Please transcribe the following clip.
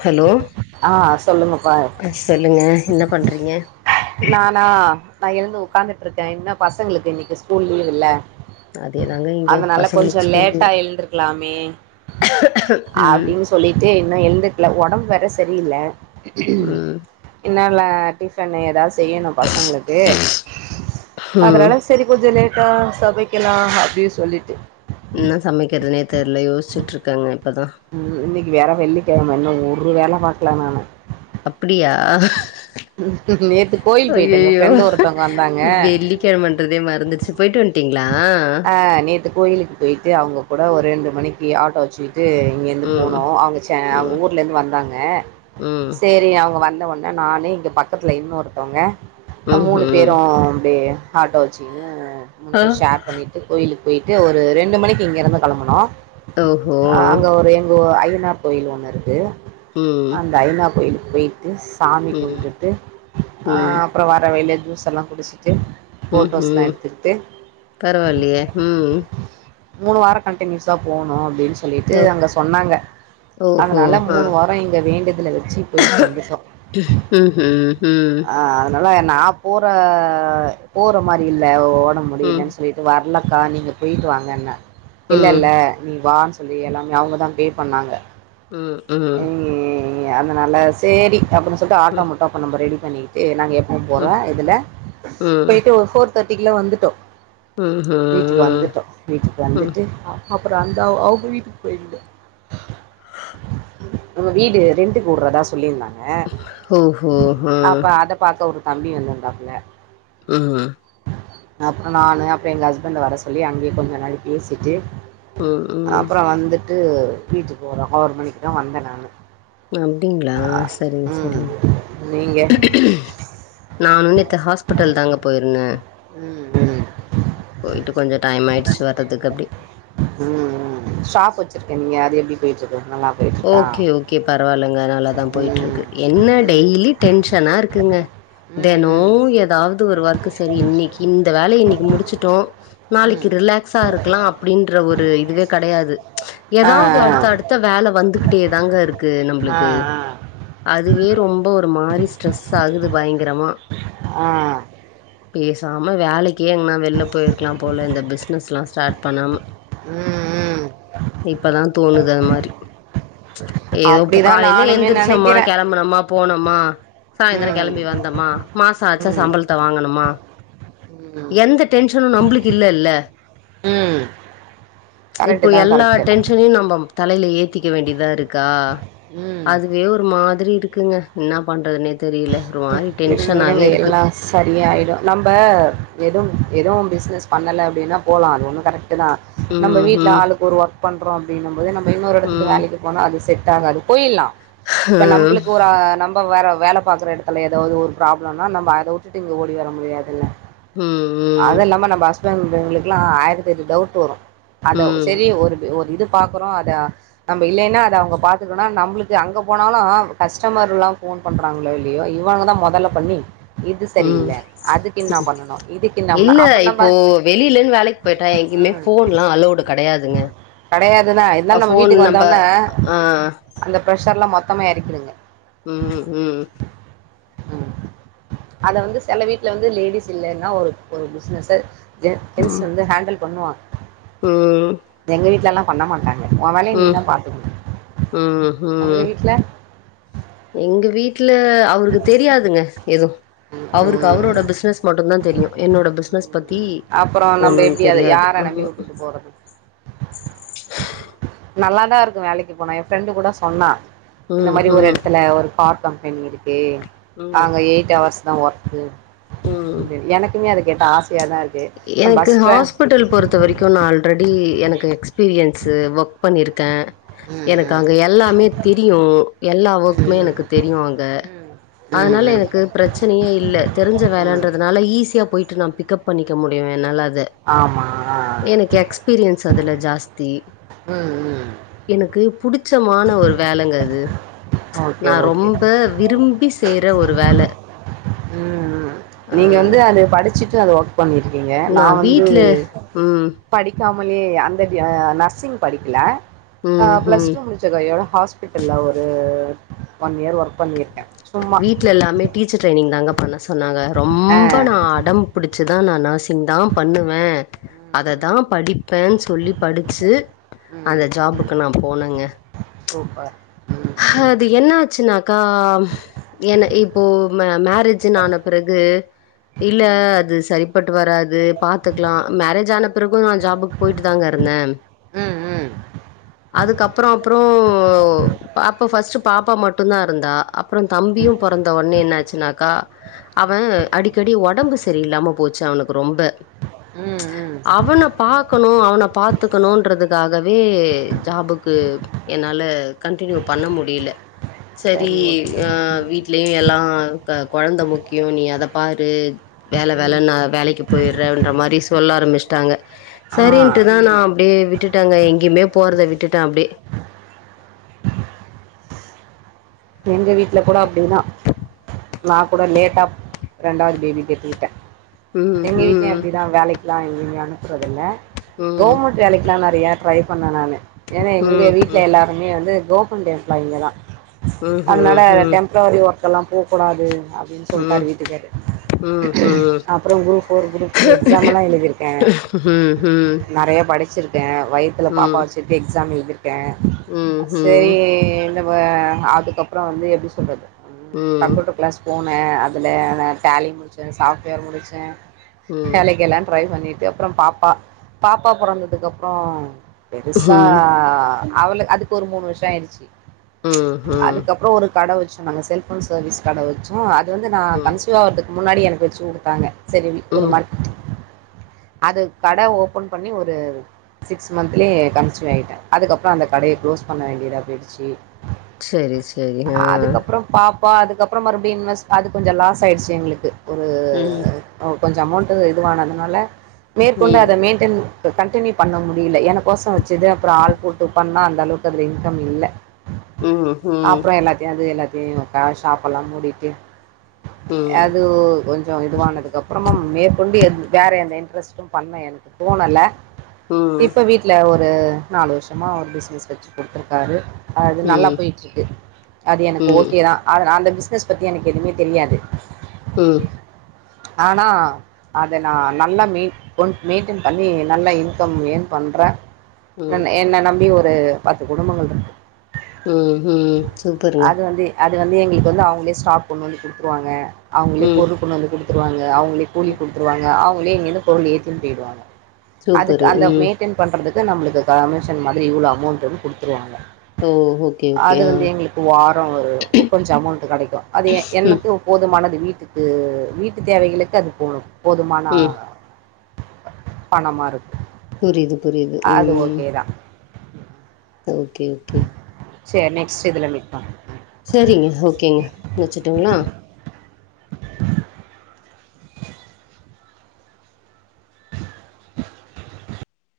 Hello ஆ சொல்லுங்கப்பா ஆ சொல்லுங்க என்ன பண்றீங்க நானா நா எழுந்து உக்காந்துட்ருக்க இன்ன பசங்ளுக்கு இன்னிக்கு ஸ்கூல் லீவ் இல்ல அதேதாங்க இங்கயு அதுனால கொஞ்சோ பசங்களுக்கு ஸ்கூல் லீவு லேட்டா எழுந்திருக்கலாமே ம் அப்படின்னு சொல்லிட்டு இன்னு எழுந்துக்ல ஒடம் வேற சரியில்ல ம் இன்னலா டிஃபனு ஏதா செய்யணு பசங்ளுக்கு ம் அதனால சரி கொஞ்ச லேட்டா சமைக்லா அப்டி சொல்லிட்டு என்ன சமைக்கிறதுனே தெர்ல யோசிச்சட்டுருக்கேங்க இப்ப தா ம் இன்னக்கு வேற வெள்ளிக்கெழம இன்னு ஒரு வேல பாக்ல நானு அப்டியா நேத்து கோயில் போயிட்டேங்க ஃப்ரெண்ட்டு ஒருத்தங்க வந்தாங்க கிழமண்றதே மறந்துடுச்சு போய்ட்டு வந்ட்டீங்ளா அ நேத்து கோயிலுக்கு போயிட்டு அவுங்க கூட ஒரு ரெண்டு மணிக்கு ஆட்டோ வச்சுக்கிட்டு இங்கேந்து ம் போனோ அவுங்க ட அவுங்க ம் ஊர்லேர்ந்து வந்தாங்க ம் செரி அவுங்க வந்த ஒடனே நானு இங்க பக்கத்துல இன்னோர்த்தவங்க அ மூணு ம்ஹூம் பேரு அப்டியே ஆட்டோ வச்சிகினு மூணு ஆ பேரு ஷேர் பண்ணிட் டு கோயிலுக்கு போயிட்டு ஒரு ரெண்டு மணிக்கு இங்கேருந்து கெளம்புனோ ஓஹோ ஆ அங்க ஒரு எங்க ஐய்யனார் கோயில் ஒன்னு இருக்கு ம் அந்த ஐனா கோயிலுக்கு போயிட்டு சாமி ம் கும்டுட்டு ஆ ம் அப்றோ வர வெளில ஜூஸ்சல்லா குடிச்சிட்டு ம் ஃபோட்டோஸ்லாம் ஹீம் எடுத்துக்கிட்டு பரவாயில்லேயே ம் மூணு வாரோ கண்டினியூஸா போனு அப்டின் சொல்லிட்டு ஓ அங்க சொன்னாங்க ஓஹோ அதனால ஆ மூணு வார ப்ப எங்க வேண்டுதல வச்சு போய்ட்டு வந்துட்டோ ஹீஹம் ம் ஆ அதுனால நா போற போற மாரி இல்ல ஒடம் ம் முடியலன் சொல்லி ட்டு வர்லக்கா நீங்க போய்ட்டு வாங்கன்ன இல்ல ம் இல்ல நீ வான் சொல்லி எல்லாமே அவுங்க தா பே பண்ணாங்க ம் ம் உம் அதனால செரி அப்டின் சொல்ட்டு ஆட்டோ ம் மட்டு அப்ப நம்ப ரெடி பண்ணிட்டு நாங்க எப் முப்போற ம் இதுல ம் போயிட்டு ஒரு ஃபோர் தேட்டிக்கில வந்துட்டோ வீட்டுக்கு ம்ஹும் வந்துட்டோ வீட்டுக்கு ம் வந்துட்டு அப் அப்றோ அந்த அவுங்க வீட்டுக்கு போய்ந்தோ உங்க வீடு ரெண்ட்டுக்கு வுட்றதா சொல்லி இருந்தாங்க ஓ ஓஹோ அப்ப அத பாக்க ஒரு தம்பி வந்துருந்தாப்ல ம் அப்றோ நானு அப்புற எங்க ஹஸ்பண்ட வர சொல்லி அங்கேயே கொஞ்ச நாழி பேசிட்டு ம் ம் அப்றோ வந்துட்டு வீட்டுக்கு [unintelligible] ஒரு மணிக்கு தா வந்த நானு அப்டிங்களா சரிங்க சரிங்க நீங்கள் நானு நேத்து ஹாஸ்பிட்டல் தாங்க போயிருந்த ம் ம் போயிட்டு கொஞ்ச டைம் ஆயிடுச்சு வர்றதுக்கு அப்டி ம் ம் ஷாப் வச்சிருக்கேன்னிங்க அது எப்டி போயிட்டுருக்கு நல்லா போயிட்டுருக்கா ஓகே ஓகே பரவாயில்லங்க நல்லாதா போயிட்டு ம் இருக்கு என்ன டெய்லி டென்ஷனா இருக்குங்க ம் தெனோ ம் ம் ஏதாவது ஒரு ஒர்க்கு சரி இன்னக்கி இந்த வேலய இன்னக்கி முடிச்சுட்டோ நாளைக்கு ம் ரிலாக்ஸா இருக்கலா அப்டின்ற ஒரு இதுவே கடையாது ஆ ஏதாவது அடுத்த அடுத்த வேல வந்துகிட்டே தாங்க இருக்கு ஆ ஆ நம்ளுக்கு அதுவே ரொம்ப ஒரு மாரி ஸ்ட்ரெஸ் ஆகுது பயங்கரமா ஆ பேசாம வேலைக்கே எங்கனா வெளில போயிருக்கலா போல இந்த பிஸ்னஸ் எல்லா ஸ்டார்ட் பண்ணாம ம் ம் இப்பதா தோணுது அந்த மாரி எதோ இப்போ அப்படிதான் காலைல நானுமே எந்திரிச்சோமா நினைக்கிறேன் கெளம்புனமா போனமா சாய்ந்ரோ ம் கெளம்பி வந்தமா மாச ஆச்சா ம் சம்பளத்த வாங்கணுமா ம் எந்த டென்ஷனு நம்பளுக்கு இல்லல ம் கரெக்ட்டு இப்போ தா எல்லா கரெக்ட்டு தா டென்ஷனையு நம்ப தலையில ஏத்திக்க வேண்டியதா இருக்கா ம் அதுவே ஒரு மாத்ரி இருக்குங்க என்ன பண்ணுறதுனே தெரியல ஒரு மாரி டென்ஷனாவே இருக்கு சரியயாய்டு நம்ம எதும் எது பிஸ்னஸ் பண்ணல அப்டின்னா போலா அது ஒன்னு கரெட்டு தா நம்ம ம் வீட்ல ம் ஆளுக்கு ஒரு ஒர்க் பண்றோ அப்டின்னும் போது நம்ம இன்னொரு எடத்துக்கு ம் வேலைக்கு போனா அது செட்டாகாது போயில்லா இப்ப நம்பளுக்கு ஒரு நம்ம வேற வேல பாக்குற எடத்துல எதாது ஒரு ப்ராப்ளம்னா நம்ம அத உட்டு இங்க ஓடி வர முடியாதில்ல ம் ம் அது இல்லாம நம்ம ஹஸ்பண்ட் இவுங்களுக்கெல்லா ஆயிரதெட்டு டவுட்டு வரு அது ம் செரி ஒரு ஒரு இது பாக்குறோ அத நம்ம இல்லைன்னா அத அவுங்க பாத்துக்குனா நம்புளுக்கு அங்க போனாலு கஸ்டமர் எல்லா ஃபோன் பண்றா ங்ளோ இல்லையோ இவங்கதா மொதல்ல பண்ணி இது ம் சரியில்ல அதுக்கு என்ன பண்ணணு இதுக்கு என்னாம்னா இல்ல அப்றோ நம்ம இப்போ வெளியிலன்னு வேலைக்கு போயிட்டா எங்கயிமே ஃபோன்ல்லா அளோடு கெடையாதுங்க கெடையாது தா இருந்தாலு நம்ம ஃபோன் வீட்டுக்கு நம்ப வந்தோனே ஆ அந்த பிரஷர்லா மொத்தமே எறக்கிருங்க ம் ம் ம் அத வந்து சில வீட்ல வந்து லேடிஸ் இல்லைன்னா ஒரு ஒரு பிசினஸு ஜெ ஜென்ஸு வந்து ஹேண்டில் பண்ணுவாங் ம் எங்க வீட்ல எல்லா பண்ண மாட்டாங்க உ வேலய நீ ம் தா பாத்துக்கணு ம் உங்க ம் வீட்ல எங்க வீட் ல அவருக்கு தெரியாதுங்க எது ம் அவருக்கு ம் அவரோட பிசினஸ் மட்டு தா தெரியு என்னோட பிஸ்னஸ் பத்தி அப்புறம் நம்ம ஒண்ணு எப்டி அத தெரியாது யார நம்பி ஆமா வுட்டுட்டு போறது நல்லாதா இருக்கு வேலைக்கு போனா எ ஃப்ரெண்டு கூட சொன்னா இந்த ம் மாரி ஒரு ம் எடத்துல ஒரு கார் கம்பெனி இருக் கு ம் நாங்க எயிட் அவர்ஸ் தா ஒர்க்கு ம் [unintelligible] எனக் குமே அத கேட்டா ஆசையா தா இருக்கு எனக்கு பஸ் ட்ரா ஹாஸ் பிட்டல் பொறுத்த வரைக்கு நா ஆல்ரெடி எனக்கு எக்ஸ்பீரியன்ஸு ஒர்க் பண்ணியிருக்கே ம் எனக்கு ம் அங்க எல்லாமே தெரியு எல்லா ஒர்க்மே ம் எனக்கு தெரியு அங்க ம் அதனால ம் ம் எனக்கு பிரச்சனையே இல்ல தெரிஞ்ச ம் வேலன்றதுனால ஈஸியா போயிட்டு நா பிக்கப் பண்ணிக்க முடியு என்னால அத ஆமா எனக்கு எக்ஸ்பீரியன்ஸ் அதுல ஜாஸ்தி ம் ம் எனக்கு புடிச்சமான ஒரு வேலங்க அது ஓகே நா ஓகே ரொம்ப விரும்பி செய்ற ஒரு வேல ம் ம் அ நீங்க வந்து அது படிச்சுட்டு அந்த ஒர் க் பண்ணிருக்கீங்க நா நான் வந்து வீட்ல ம்ஹ்ம். படிக்காமலேயே அந்த டி அ நர்சிங் படிக்கல ஆ ம். பிளஸ் ம்ஹ்ம். டூ முடி ச்ச கையோடு ஹாஸ்பிட்டல்லா ஒரு ஒன் இயர் ஒர்க் பண்ணியிருக்கே சும்மா வீடல எல்லாமே டீச்சர் ட்ரரைனிங் தாங்க பண்ண சொன்னாங்க ஆ ரொம்ப நா அடம் புடிச்சுதா நா நர்ஸி இதா பண்ணுவே ம் அத தா ம் படிப்பேன்னு சொல்லி படிச்சு ம் ம் அந்த ஜாபுக்கு நா போனேங்க சூப்பர் ம் ஹ ம் ம் அது என்ன ஆச்சுனாக்கா ஏன இப்போ மே மேரேஜ்ன்னு ஆன பிறகு இல்ல ம் அது சரிப்பட்டு வராது பாத்துக்கலா மேரேஜ் ஆன பிறகு நா ஜாபுக் போயிட்டு தாங்க இருந்தே ம் அதுக்கப்புறோ அப்ற பாப்ப ஃபர்ஸ்ட் பாப்பா மட்டு மட்டும்தா இருந்தா அப்றோ தம்பியு ம் பிறந்த உன்னே என்னாச்சுனாக்கா அவன் அடிக்கடி உடம்பு சரியில்லாம போச்சு அவனுக்கு ரொம்ப ம் ம் அவன போ பாக்கணு அவன பார்த்துக்கணுன்றதுக்காகவே ஜாபுக்கு என்னால கன்டினியூ பண்ண முடியல சேரி சரி ஓகே அ ம் வீட்லே எல்லா குழந்த முக்கிய நீ அத பாரு வேலை வேலை ம் நா வேலைக்கு போயிடுறேன்ற மாரி சொல்ல ஆரம்பிச்சட்டாங்க ஆ சேரின்னுட்டுதா நா அப்டே விட்டுட்டேங்க எங்கேயுமே போறதை விட்டுட்டே அப்டே எங்க வீட்டுல கூட அப்டிதா நா கூட லேட்டா ரெண்டாவது பேபி பெத்துகிட்டே ம் எங்க வீட்லயு ம் அப்படிதா வேலைக்கெல்லா எங்கயுமே அனுப்புறது இல்ல ம் கவுர்மெண்ட் வேலைக்கெலா நெறைய ட்ரை பண்ணே நானு ஏன்னா எங்க ம் ம் வீட்டில எல்லாருமே வந்து [unintelligible] எம்ப்ளாய்ங்க தா ம் அதனால ம் டெம்ப்ரவரி ஒர்க் எல்லா போக கூடாது அப்டின்னு ம் சொல்ட்டாரு வீட்டுக்காரு ம் ம் ம் ம் அப்புறோ group four group two exam எல்லா எழுதியிருக்கே நெறைய படிச்சிருக்க எ வயத்துல பாப்பா ம் வச்சுட்டு எக்ஸா எழுதிருக்கே ம் ம் செரி ம் இந்த அதுக்கப்புறோ வந்து எப்படி சொல்றது ம் கம்ப்யூட்டர் கிளாஸ் போன அதுல ட்டேலி முடிச்சே சாஃப்ட்வேர் முடிச்சே ம் வேலைக்கு எல்லா ட்ரை பண்ணிட்டு அதுக்கப்புறோ பாப்பா பாப்பா பொறந்ததுக்க அப்புறோ பெருசா ம் அவளு அதுக்கு ஒரு மூணு வருஷம் ஆயிடுச்சு ம் ம் அதுக்கப்புறோ ஒரு கடை வச்சோ நாங்க செல்போன் சர்வீஸ் கடை வச்சோ அது வந்து நா ம் கன்சியூவ ஆறதுக்கு முன்னாடி எனக்கு வச்சு கொடுத்தாங்க சேரி ஒரு ம் மாரி அது கடை ஓபன் பண்ணி ஒரு சிக்ஸ் மந்த்லேய கன்சிவ் ஆயிட்டே அதுக்கப்புறோ அந்த கடைய குளோஸ் பண்ண வேண்டியதா போயிடுச்சு சேரி சேரி ஆ அதுக்கப்புறம் பாப்பா அதுக்கப்புறோ மறுபடியு இன்வெஸ்ட் அது கொஞ்சம் லாஸ் ஆயிடுச்சு எங்களுக்கு ஒரு ம் ஓ கொஞ்சோ அமௌண்ட் இதுவானதுனால மேற்கொண்டு ம் அத மெய்ன்டெய்ன் கண்டினியூ பண்ண முடியல என கோச வச்சுது அப்புறோ ஆள் போட்டு பண்ணா அந்த அளவுக்கு அதுல இன்கம் இல்லை ம் ம் ம் ம் அப்புறோ எல்லாத்தையு அது எல்லாத்தையு ஷாப்பெ எல்லா மூடிட்டு ம் அது கொஞ்சோ இதுவானது அப்புறமும் மேற்கொண்டு வேற எந்த இன்ட்ரெஸ்ட்டு பண்ண எனக்கு தோணல இப்ப வீட்டுல ஒரு நாலு வருஷமா ஒரு பிசினஸ் வச்சு குடுத்துருக்காரு அது நல்லா போயிட்டு இருக்கு அது எனக்கு ஓகே தா ம் ஆ அந்த பிஸ்னஸ் பத்தி எனக்கு எதுவுமே தெரியாது ம் ஆனா அத நா நல்லா மெயின்ட ஒன் மெயின்டெ பண்ணி நல்ல இன்கம் ஏர்ன் பண்றே ம் என்ன நம்பி ஒரு பத்து குடும்பங்கள் இருக்கு ம் ம் சூப்பருங்க அது வந்து அது வந்து எங்களுக்கு வந்து அவங்களே ஸ்டாப் கொண்டு வந்து குடுத்துடுவாங்க அவங்களே ம் பொரு கொண்டு வந்து குடுத்துருவாங்க அவங்களே கூலி குடுத்துடுவாங்க அவங்களே இங்கிருந்து பொருள் ஏத்தின்னு போயிடுவாங்க அதுக்கு சூப்பரு அந்த ம் மெயின்டென் பண்றதுக்கு நம்மளுக்கு கமிஷன் மாதிரி இவ்வளவு அமௌண்ட்ன்னு குடுத்துருவாங்க ஓ ஓகே ஓகே ம் எங்களுக்கு வாரம் ஒரு கொஞ்சம் அமௌண்ட் கிடைக்கும் அது ம் எனக்கு போதுமானது வீட்டுக்கு ம் வீட்டு தேவைகளுக்கு அது போதும் போதுமான ம் பணமா இருக்கும் புரியுது புரியுது அது ம் ஓகே தான் ஓகே ஓகே செரி நெக்ஸ்ட் இதுல மீட்பன்லாம் சரிங்க ஓகேங்க வச்சுட்டுங்களா